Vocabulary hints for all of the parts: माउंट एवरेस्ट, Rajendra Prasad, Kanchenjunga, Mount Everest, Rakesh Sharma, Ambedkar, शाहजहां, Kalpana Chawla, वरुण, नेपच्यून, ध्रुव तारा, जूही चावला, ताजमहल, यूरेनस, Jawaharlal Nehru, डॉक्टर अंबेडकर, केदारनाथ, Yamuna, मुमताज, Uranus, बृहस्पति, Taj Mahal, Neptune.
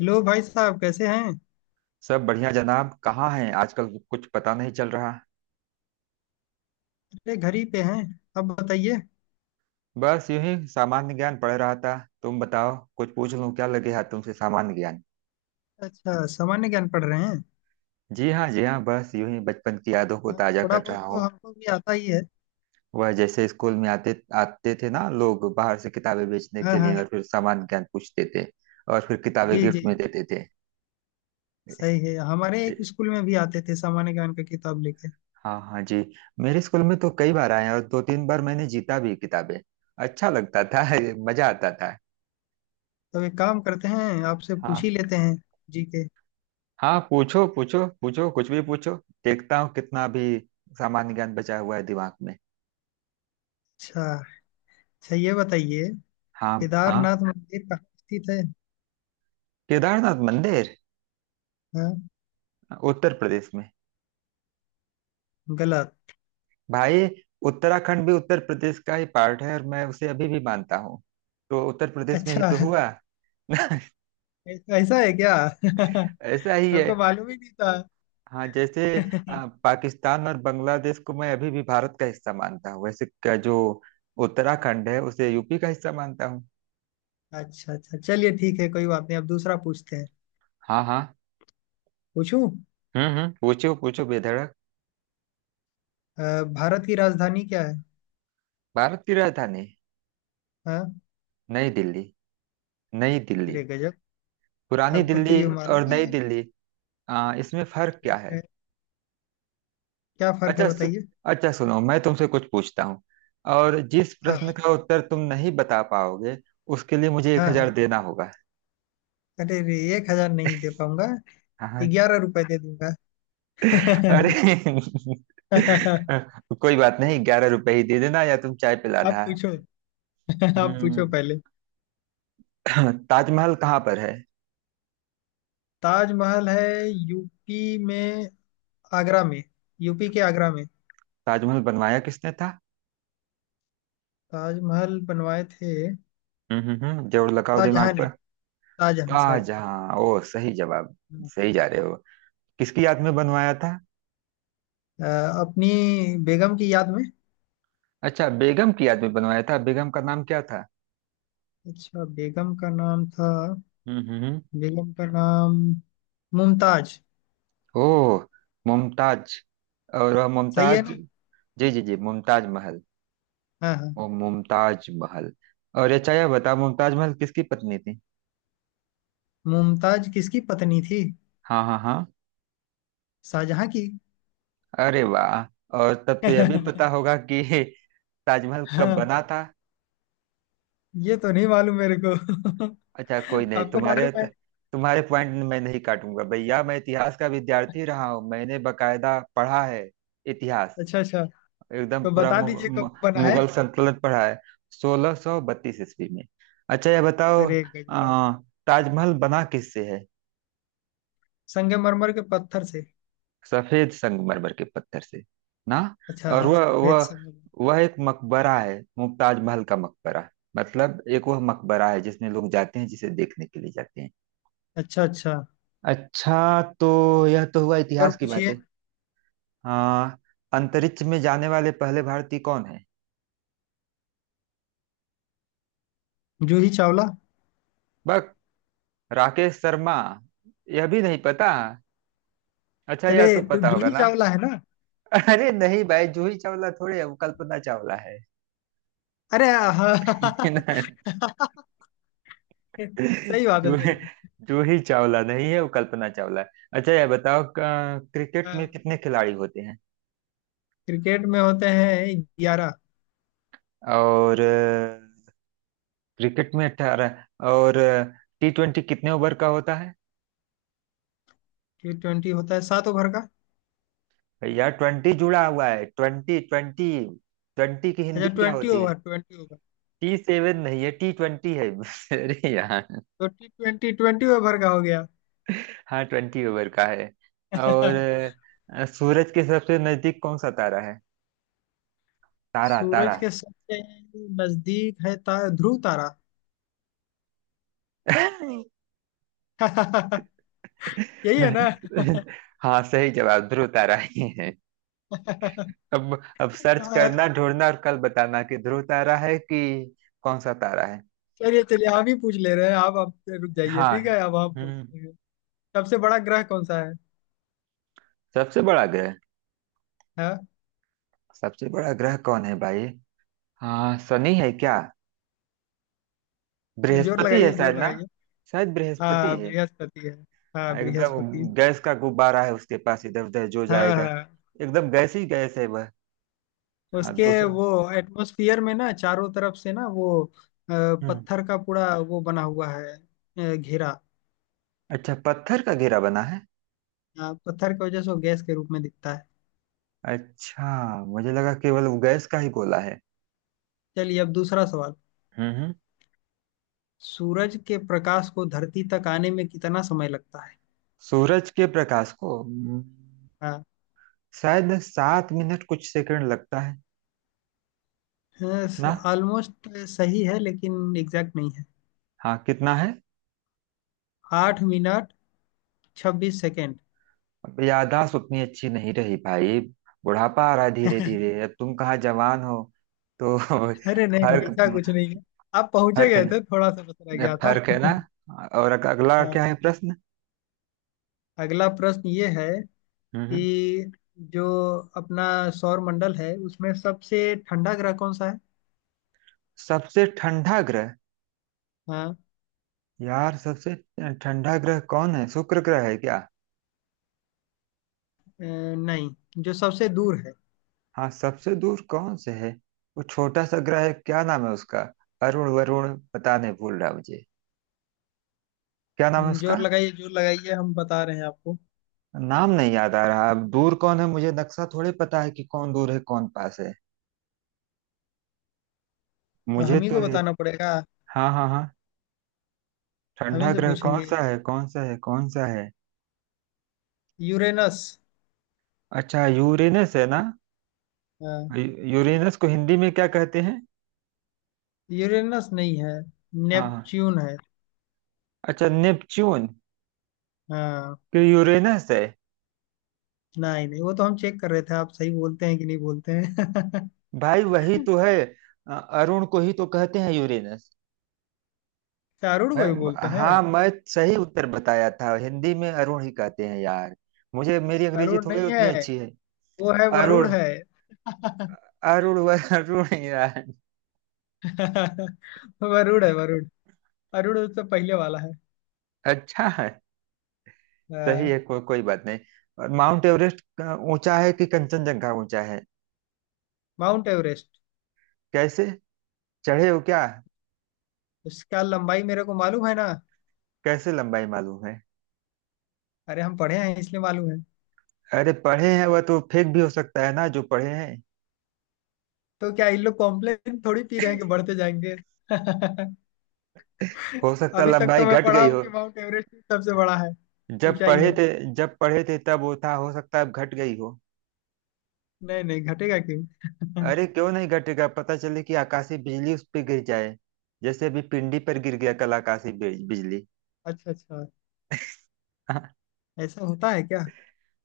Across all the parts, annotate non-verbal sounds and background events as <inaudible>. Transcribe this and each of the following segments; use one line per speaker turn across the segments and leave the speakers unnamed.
Hello भाई साहब कैसे हैं।
सब बढ़िया जनाब। कहाँ हैं आजकल? कुछ पता नहीं चल रहा।
अरे घर ही पे हैं। अब बताइए।
बस यूं ही सामान्य ज्ञान पढ़ रहा था। तुम बताओ कुछ पूछ लूं क्या, लगे हाथ तुमसे सामान्य ज्ञान।
अच्छा सामान्य ज्ञान पढ़ रहे हैं।
जी हाँ जी हाँ, बस यूं ही बचपन की यादों को
हाँ,
ताजा
थोड़ा
कर
बहुत
रहा
तो
हूँ।
हमको भी आता ही है।
वह जैसे स्कूल में आते आते थे ना लोग बाहर से किताबें बेचने
हाँ
के
हाँ।
लिए, और फिर सामान्य ज्ञान पूछते थे। और फिर
जी
किताबें
जी
गिफ्ट में
जी,
देते थे।
सही है। हमारे एक स्कूल में भी आते थे सामान्य ज्ञान का किताब लेके।
हाँ हाँ जी। मेरे स्कूल में तो कई बार आए हैं और दो तीन बार मैंने जीता भी किताबें। अच्छा लगता था। <laughs> मजा आता था।
तो एक काम करते हैं आपसे
हाँ
पूछ ही लेते हैं। जी के।
हाँ, पूछो पूछो पूछो कुछ भी पूछो। देखता हूँ कितना भी सामान्य ज्ञान बचा हुआ है दिमाग में।
अच्छा अच्छा, ये बताइए,
हाँ हाँ।
केदारनाथ मंदिर कहाँ स्थित है।
केदारनाथ मंदिर
हाँ।
उत्तर प्रदेश में।
गलत।
भाई, उत्तराखंड भी उत्तर प्रदेश का ही पार्ट है और मैं उसे अभी भी मानता हूँ, तो उत्तर प्रदेश में ही
अच्छा।
तो हुआ। <laughs>
ऐसा ऐसा है क्या। <laughs>
ऐसा ही है।
हमको मालूम ही नहीं था।
हाँ, जैसे पाकिस्तान और बांग्लादेश को मैं अभी भी भारत का हिस्सा मानता हूँ, वैसे का जो उत्तराखंड है उसे यूपी का
<laughs>
हिस्सा मानता हूँ।
अच्छा अच्छा, चलिए ठीक है, कोई बात नहीं। अब दूसरा पूछते हैं,
हाँ हाँ।
पूछूं।
पूछो पूछो बेधड़क।
भारत की राजधानी क्या है।
भारत की राजधानी
हाँ।
नई दिल्ली। नई दिल्ली,
अरे गजब,
पुरानी
आपको तो
दिल्ली
ये मालूम
और
ही
नई
है।
दिल्ली। इसमें फर्क क्या
ठीक
है?
है, क्या फर्क है
अच्छा सु,
बताइए।
अच्छा सुनो मैं तुमसे कुछ पूछता हूँ, और जिस
हाँ
प्रश्न
हाँ।
का उत्तर तुम नहीं बता पाओगे उसके लिए मुझे एक
हाँ हाँ।
हजार देना होगा।
अरे रे, 1,000 नहीं दे पाऊंगा।
हाँ हाँ।
11 रुपए दे दूंगा।
अरे
<laughs>
<laughs> कोई बात नहीं, 11 रुपए ही दे देना, या तुम चाय
आप
पिलाना है।
पूछो। <laughs> आप पूछो
हम्म
पहले।
<clears throat> ताजमहल कहाँ पर है?
ताजमहल है यूपी में, आगरा में, यूपी के आगरा में।
ताजमहल बनवाया किसने था?
ताजमहल बनवाए थे
जोर लगाओ दिमाग
शाहजहां ने।
पर।
शाहजहां शाहजहां।
शाहजहां। ओ, सही जवाब। सही जा रहे हो। किसकी याद में बनवाया था?
अ, अपनी बेगम की याद में।
अच्छा, बेगम की याद में बनवाया था। बेगम का नाम क्या था?
अच्छा बेगम का नाम था,
हम्म हम्म हम्म।
बेगम का नाम मुमताज।
ओह, मुमताज। और वह
सही है
मुमताज।
ना।
जी जी जी, मुमताज महल।
हाँ हाँ।
ओ मुमताज महल। और अच्छा, यह बता मुमताज महल किसकी पत्नी थी?
मुमताज किसकी पत्नी थी।
हाँ हाँ हाँ।
शाहजहां की।
अरे वाह, और तब तो यह भी पता
<laughs>
होगा कि <laughs> ताजमहल कब
हाँ,
बना था?
ये तो नहीं मालूम मेरे को।
अच्छा कोई
<laughs>
नहीं,
आपको मालूम
तुम्हारे
है।
तुम्हारे पॉइंट मैं नहीं काटूंगा भैया। मैं इतिहास का विद्यार्थी रहा हूँ, मैंने बकायदा पढ़ा है इतिहास।
अच्छा अच्छा।
एकदम
तो
पूरा
बता दीजिए कब बना है।
मुगल सल्तनत पढ़ा है। 1632 ईस्वी में। अच्छा ये बताओ,
अरे गजब।
आ, ताजमहल बना किससे है?
संगमरमर के पत्थर से।
सफेद संगमरमर के पत्थर से ना।
अच्छा
और
हाँ,
वह
सफेद
वह
संगमरमर।
वह एक मकबरा है, मुमताज महल का मकबरा। मतलब एक वह मकबरा है जिसमें लोग जाते हैं, जिसे देखने के लिए जाते हैं।
अच्छा अच्छा,
अच्छा, तो यह तो हुआ
और
इतिहास की
पूछिए।
बातें। हाँ। अंतरिक्ष में जाने वाले पहले भारतीय कौन है?
जूही चावला।
बस, राकेश शर्मा। यह भी नहीं पता। अच्छा
अरे,
यह तो
तो
पता होगा,
जूही
जूही ना।
चावला है ना।
अरे नहीं भाई, जूही चावला थोड़े है, वो कल्पना चावला है।
अरे हाँ।
<laughs>
<laughs>
ना।
सही बात है, सही
जूही,
बात
जूही चावला नहीं है, वो कल्पना चावला है। अच्छा यह बताओ,
है।
क्रिकेट में
हाँ,
कितने खिलाड़ी होते हैं?
क्रिकेट में होते हैं 11।
और क्रिकेट में 18। और टी ट्वेंटी कितने ओवर का होता है?
T20 होता है 7 ओवर का।
भैया, ट्वेंटी जुड़ा हुआ है, ट्वेंटी ट्वेंटी। ट्वेंटी की
अच्छा
हिंदी क्या
ट्वेंटी
होती है?
Over twenty over
T seven नहीं है, टी ट्वेंटी है। <laughs> अरे यार।
तो T20 20 ओवर का हो गया।
हाँ, ट्वेंटी ओवर का है। और
<laughs>
सूरज के सबसे नजदीक कौन सा तारा है? तारा,
सूरज
तारा।
के सबसे नजदीक है तारा, ध्रुव तारा। <laughs> यही है ना। <laughs>
<laughs> हाँ, सही जवाब, ध्रुव तारा ही है। अब सर्च
हाँ,
करना, ढूंढना, और कल बताना कि ध्रुव तारा है कि कौन सा तारा है।
चलिए चलिए आप ही पूछ ले रहे हैं। आप रुक जाइए,
हाँ।
ठीक है। अब हम
हम्म
पूछते हैं, सबसे बड़ा ग्रह कौन सा है।
सबसे बड़ा ग्रह।
हाँ,
सबसे बड़ा ग्रह कौन है भाई? हाँ, शनि है क्या?
जोर
बृहस्पति है
लगाइए जोर
शायद ना।
लगाइए।
शायद बृहस्पति
हाँ
है
बृहस्पति है। हाँ
एकदम।
बृहस्पति।
गैस का गुब्बारा है, उसके पास इधर उधर जो
हाँ
जाएगा।
हाँ।
एकदम गैस ही गैस है वह। हाँ,
उसके
दूसरा।
वो एटमॉस्फेयर में ना, चारों तरफ से ना, वो, अ,
हम्म
पत्थर का पूरा वो बना हुआ है, घेरा।
अच्छा, पत्थर का घेरा बना है।
पत्थर की वजह से वो गैस के रूप में दिखता है।
अच्छा। मुझे लगा केवल वो गैस का ही गोला है।
चलिए अब दूसरा सवाल।
हम्म हम्म।
सूरज के प्रकाश को धरती तक आने में कितना समय लगता है।
सूरज के प्रकाश को
हाँ।
शायद 7 मिनट कुछ सेकंड लगता है ना।
ऑलमोस्ट सही है लेकिन एग्जैक्ट नहीं है।
हाँ, कितना है?
8 मिनट 26 सेकेंड।
अब याददाश्त उतनी अच्छी नहीं रही भाई। बुढ़ापा आ रहा है धीरे
<laughs>
धीरे, अब तुम कहाँ जवान हो। तो
अरे
<laughs>
नहीं नहीं,
फर्क।
ऐसा कुछ नहीं है। आप पहुंचे
फर्क है।
गए थे, थोड़ा सा बस रह
ये
गया था।
फर्क है ना।
<laughs>
और अगला
अ,
क्या है प्रश्न?
अगला प्रश्न ये है,
हम्म
कि जो अपना सौर मंडल है उसमें सबसे ठंडा ग्रह कौन सा है।
सबसे ठंडा ग्रह।
हाँ।
यार, सबसे ठंडा ग्रह कौन है? शुक्र ग्रह है क्या?
अ, नहीं, जो सबसे दूर है।
हाँ, सबसे दूर कौन से है? वो छोटा सा ग्रह है, क्या नाम है उसका? अरुण, वरुण, पता नहीं, भूल रहा मुझे। क्या नाम है
जो
उसका?
लगाइए जो लगाइए, हम बता रहे हैं आपको।
नाम नहीं याद आ रहा। अब दूर कौन है मुझे नक्शा थोड़ी पता है कि कौन दूर है कौन पास है। मुझे
हम ही को
तो ये।
बताना पड़ेगा।
हाँ हाँ हाँ।
हम ही
ठंडा
से
ग्रह कौन
पूछेंगे।
सा है, कौन सा है, कौन सा है?
यूरेनस।
अच्छा, यूरेनस है ना?
हाँ।
यूरेनस को हिंदी में क्या कहते हैं?
यूरेनस नहीं है,
हाँ हाँ।
नेपच्यून है।
अच्छा, नेपच्यून
हाँ।
कि यूरेनस है?
नहीं नहीं, वो तो हम चेक कर रहे थे आप सही बोलते हैं कि नहीं बोलते हैं। <laughs>
भाई, वही तो है। अरुण को ही तो कहते हैं यूरेनस।
अच्छा, अरुण
मैं
को ही बोलते हैं।
हाँ, मैं सही उत्तर बताया था, हिंदी में अरुण ही कहते हैं यार। मुझे, मेरी अंग्रेजी
अरुण
थोड़ी
नहीं
उतनी
है,
अच्छी है।
वो है, वरुण
अरुण।
है।
अरुण व अरुण ही यार।
<laughs> वरुण है वरुण। अरुण वो तो पहले वाला है।
अच्छा है।
अ,
सही है, कोई बात नहीं। और माउंट एवरेस्ट ऊंचा है कि कंचनजंगा ऊंचा है?
माउंट एवरेस्ट,
कैसे, चढ़े हो क्या?
उसका लंबाई मेरे को मालूम है ना।
कैसे लंबाई मालूम है?
अरे हम पढ़े हैं इसलिए मालूम है।
अरे पढ़े हैं, वह तो फेक भी हो सकता है ना जो पढ़े हैं।
तो क्या इन लोग कॉम्प्लेन थोड़ी पी रहे हैं कि बढ़ते जाएंगे। <laughs>
हो सकता है
अभी तक तो
लंबाई
मैं
घट
पढ़ा
गई
हूँ
हो।
कि माउंट एवरेस्ट ही सबसे बड़ा है,
जब
ऊंचाई
पढ़े
है।
थे, जब पढ़े थे तब वो था, हो सकता है अब घट गई हो।
नहीं नहीं, घटेगा क्यों।
अरे
<laughs>
क्यों नहीं घटेगा, पता चले कि आकाशीय बिजली उस पर गिर जाए। जैसे अभी पिंडी पर गिर गया कल आकाशीय बिजली। <laughs>
अच्छा अच्छा।
हाँ।
ऐसा होता है क्या।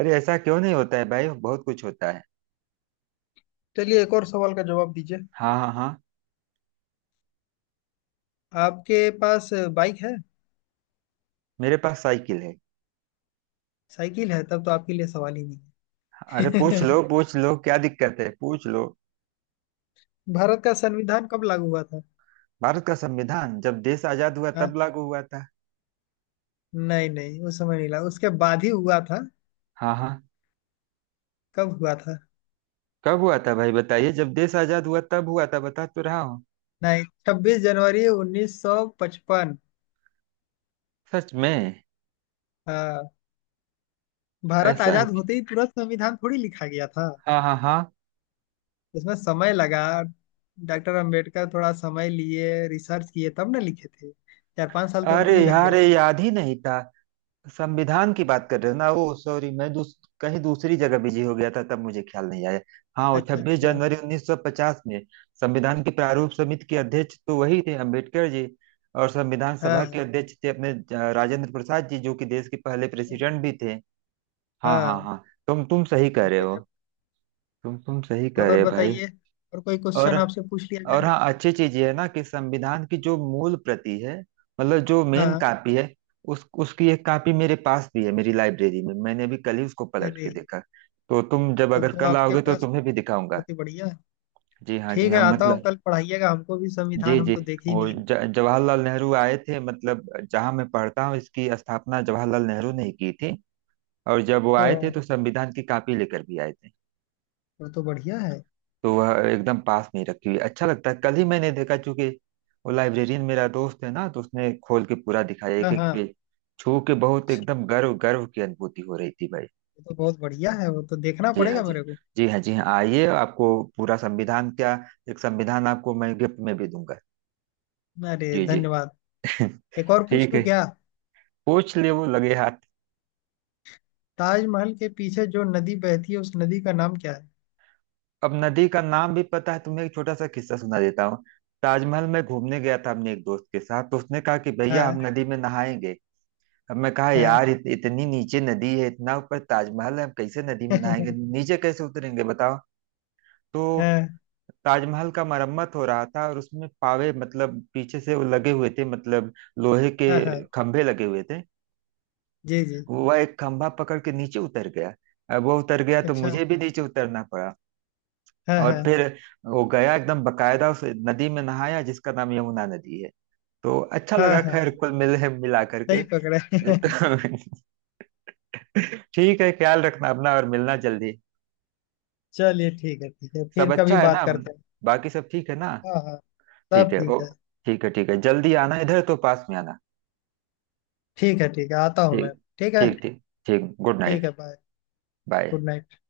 अरे ऐसा क्यों नहीं होता है भाई, बहुत कुछ होता है।
चलिए एक और सवाल का जवाब दीजिए।
हाँ हाँ हाँ।
आपके पास बाइक है।
मेरे पास साइकिल है।
साइकिल है, तब तो आपके लिए सवाल ही
अरे
नहीं
पूछ
है।
लो
<laughs>
पूछ लो, क्या दिक्कत है, पूछ लो।
भारत का संविधान कब लागू हुआ था।
भारत का संविधान जब देश आजाद हुआ
हाँ?
तब लागू हुआ था।
नहीं नहीं, उस समय नहीं लगा, उसके बाद ही हुआ था।
हाँ हाँ।
कब हुआ था।
कब हुआ था भाई बताइए, जब देश आजाद हुआ तब हुआ था, बता तो रहा हूँ।
नहीं, 26 जनवरी 1955।
सच में?
हाँ, भारत
ऐसा
आजाद
है।
होते ही तुरंत संविधान थोड़ी लिखा गया था।
हाँ हाँ हाँ।
इसमें समय लगा। डॉक्टर अंबेडकर थोड़ा समय लिए, रिसर्च किए तब ना लिखे थे, 4-5 साल तो उनको
अरे
भी लग गया
यार, ये
था।
याद ही नहीं था। संविधान की बात कर रहे हो ना। ओ सॉरी, मैं कहीं दूसरी जगह बिजी हो गया था तब मुझे ख्याल नहीं आया। हाँ, वो
अच्छा
छब्बीस
अच्छा।
जनवरी 1950 में। संविधान की प्रारूप समिति के अध्यक्ष तो वही थे, अम्बेडकर जी। और संविधान सभा के
हाँ
अध्यक्ष थे अपने राजेंद्र प्रसाद जी, जो कि देश के पहले
हाँ
प्रेसिडेंट भी थे। हाँ हाँ
हाँ,
हाँ, तुम सही कह रहे
गजब।
हो। तुम सही कह रहे
और
हो भाई।
बताइए, और कोई
और
क्वेश्चन आपसे पूछ लिया जाए।
हाँ, अच्छी चीज ये है ना कि संविधान की जो मूल प्रति है, मतलब जो मेन
हाँ।
कॉपी है, उस उसकी एक कॉपी मेरे पास भी है, मेरी लाइब्रेरी में। मैंने अभी कल ही उसको पलट
अरे,
के देखा। तो तुम जब
तब
अगर
तो
कल
आपके
आओगे तो
पास,
तुम्हें भी दिखाऊंगा।
बहुत ही बढ़िया।
जी हाँ जी
ठीक है
हाँ,
आता हूँ
मतलब,
कल, पढ़ाइएगा हमको भी
जी
संविधान, हम
जी।
तो देखे ही
वो
नहीं है।
जवाहरलाल नेहरू आए थे, मतलब जहाँ मैं पढ़ता हूँ इसकी स्थापना जवाहरलाल नेहरू ने ही की थी। और जब वो आए थे
तो
तो संविधान की कॉपी लेकर भी आए थे।
वो तो बढ़िया है।
तो वह एकदम पास में ही रखी हुई है। अच्छा लगता है। कल ही मैंने देखा, चूंकि वो लाइब्रेरियन मेरा दोस्त है ना, तो उसने खोल के पूरा दिखाया,
हाँ
एक एक
हाँ,
पेज छू के। बहुत
ये
एकदम गर्व गर्व की अनुभूति हो रही थी भाई।
तो बहुत बढ़िया है, वो तो देखना
जी हाँ
पड़ेगा
जी।
मेरे को।
जी हाँ जी हाँ, आइए आपको पूरा संविधान क्या, एक संविधान आपको मैं गिफ्ट में भी दूंगा।
अरे
जी जी।
धन्यवाद।
<laughs>
एक और पूछ
ठीक
लो
है,
क्या।
पूछ लिए वो लगे हाथ।
ताजमहल के पीछे जो नदी बहती है उस नदी का नाम क्या है।
अब नदी का नाम भी पता है तुम्हें? एक छोटा सा किस्सा सुना देता हूँ। ताजमहल में घूमने गया था अपने एक दोस्त के साथ, तो उसने कहा कि भैया
हाँ
हम नदी में नहाएंगे। अब मैं कहा
हाँ।
यार, इतनी नीचे नदी है, इतना ऊपर ताजमहल है, हम कैसे नदी में नहाएंगे,
<laughs>
नीचे कैसे उतरेंगे बताओ। तो
हाँ
ताजमहल का मरम्मत हो रहा था और उसमें पावे, मतलब पीछे से वो लगे हुए थे, मतलब लोहे के
हाँ हाँ,
खंभे लगे हुए थे।
जी जी।
वह एक खंभा पकड़ के नीचे उतर गया। अब वो उतर गया तो
अच्छा
मुझे भी नीचे उतरना पड़ा।
हाँ
और
हाँ
फिर वो गया एकदम बकायदा, उस नदी में नहाया जिसका नाम यमुना नदी है। तो अच्छा
हाँ
लगा, खैर
हाँ,
कुल मिले मिला करके।
सही पकड़े।
तो <laughs> ठीक है, ख्याल रखना अपना, और मिलना जल्दी।
<laughs> चलिए ठीक है ठीक है, फिर
सब
कभी
अच्छा है
बात
ना?
करते हैं।
बाकी सब ठीक है ना?
हाँ हाँ,
ठीक
सब
है, ओ
ठीक है।
ठीक है ठीक है, जल्दी आना, इधर तो पास में आना।
ठीक है ठीक है, आता हूँ मैं।
ठीक
ठीक है।
ठीक। ठीक ठीक, गुड
ठीक
नाइट।
है बाय।
बाय।
Good night.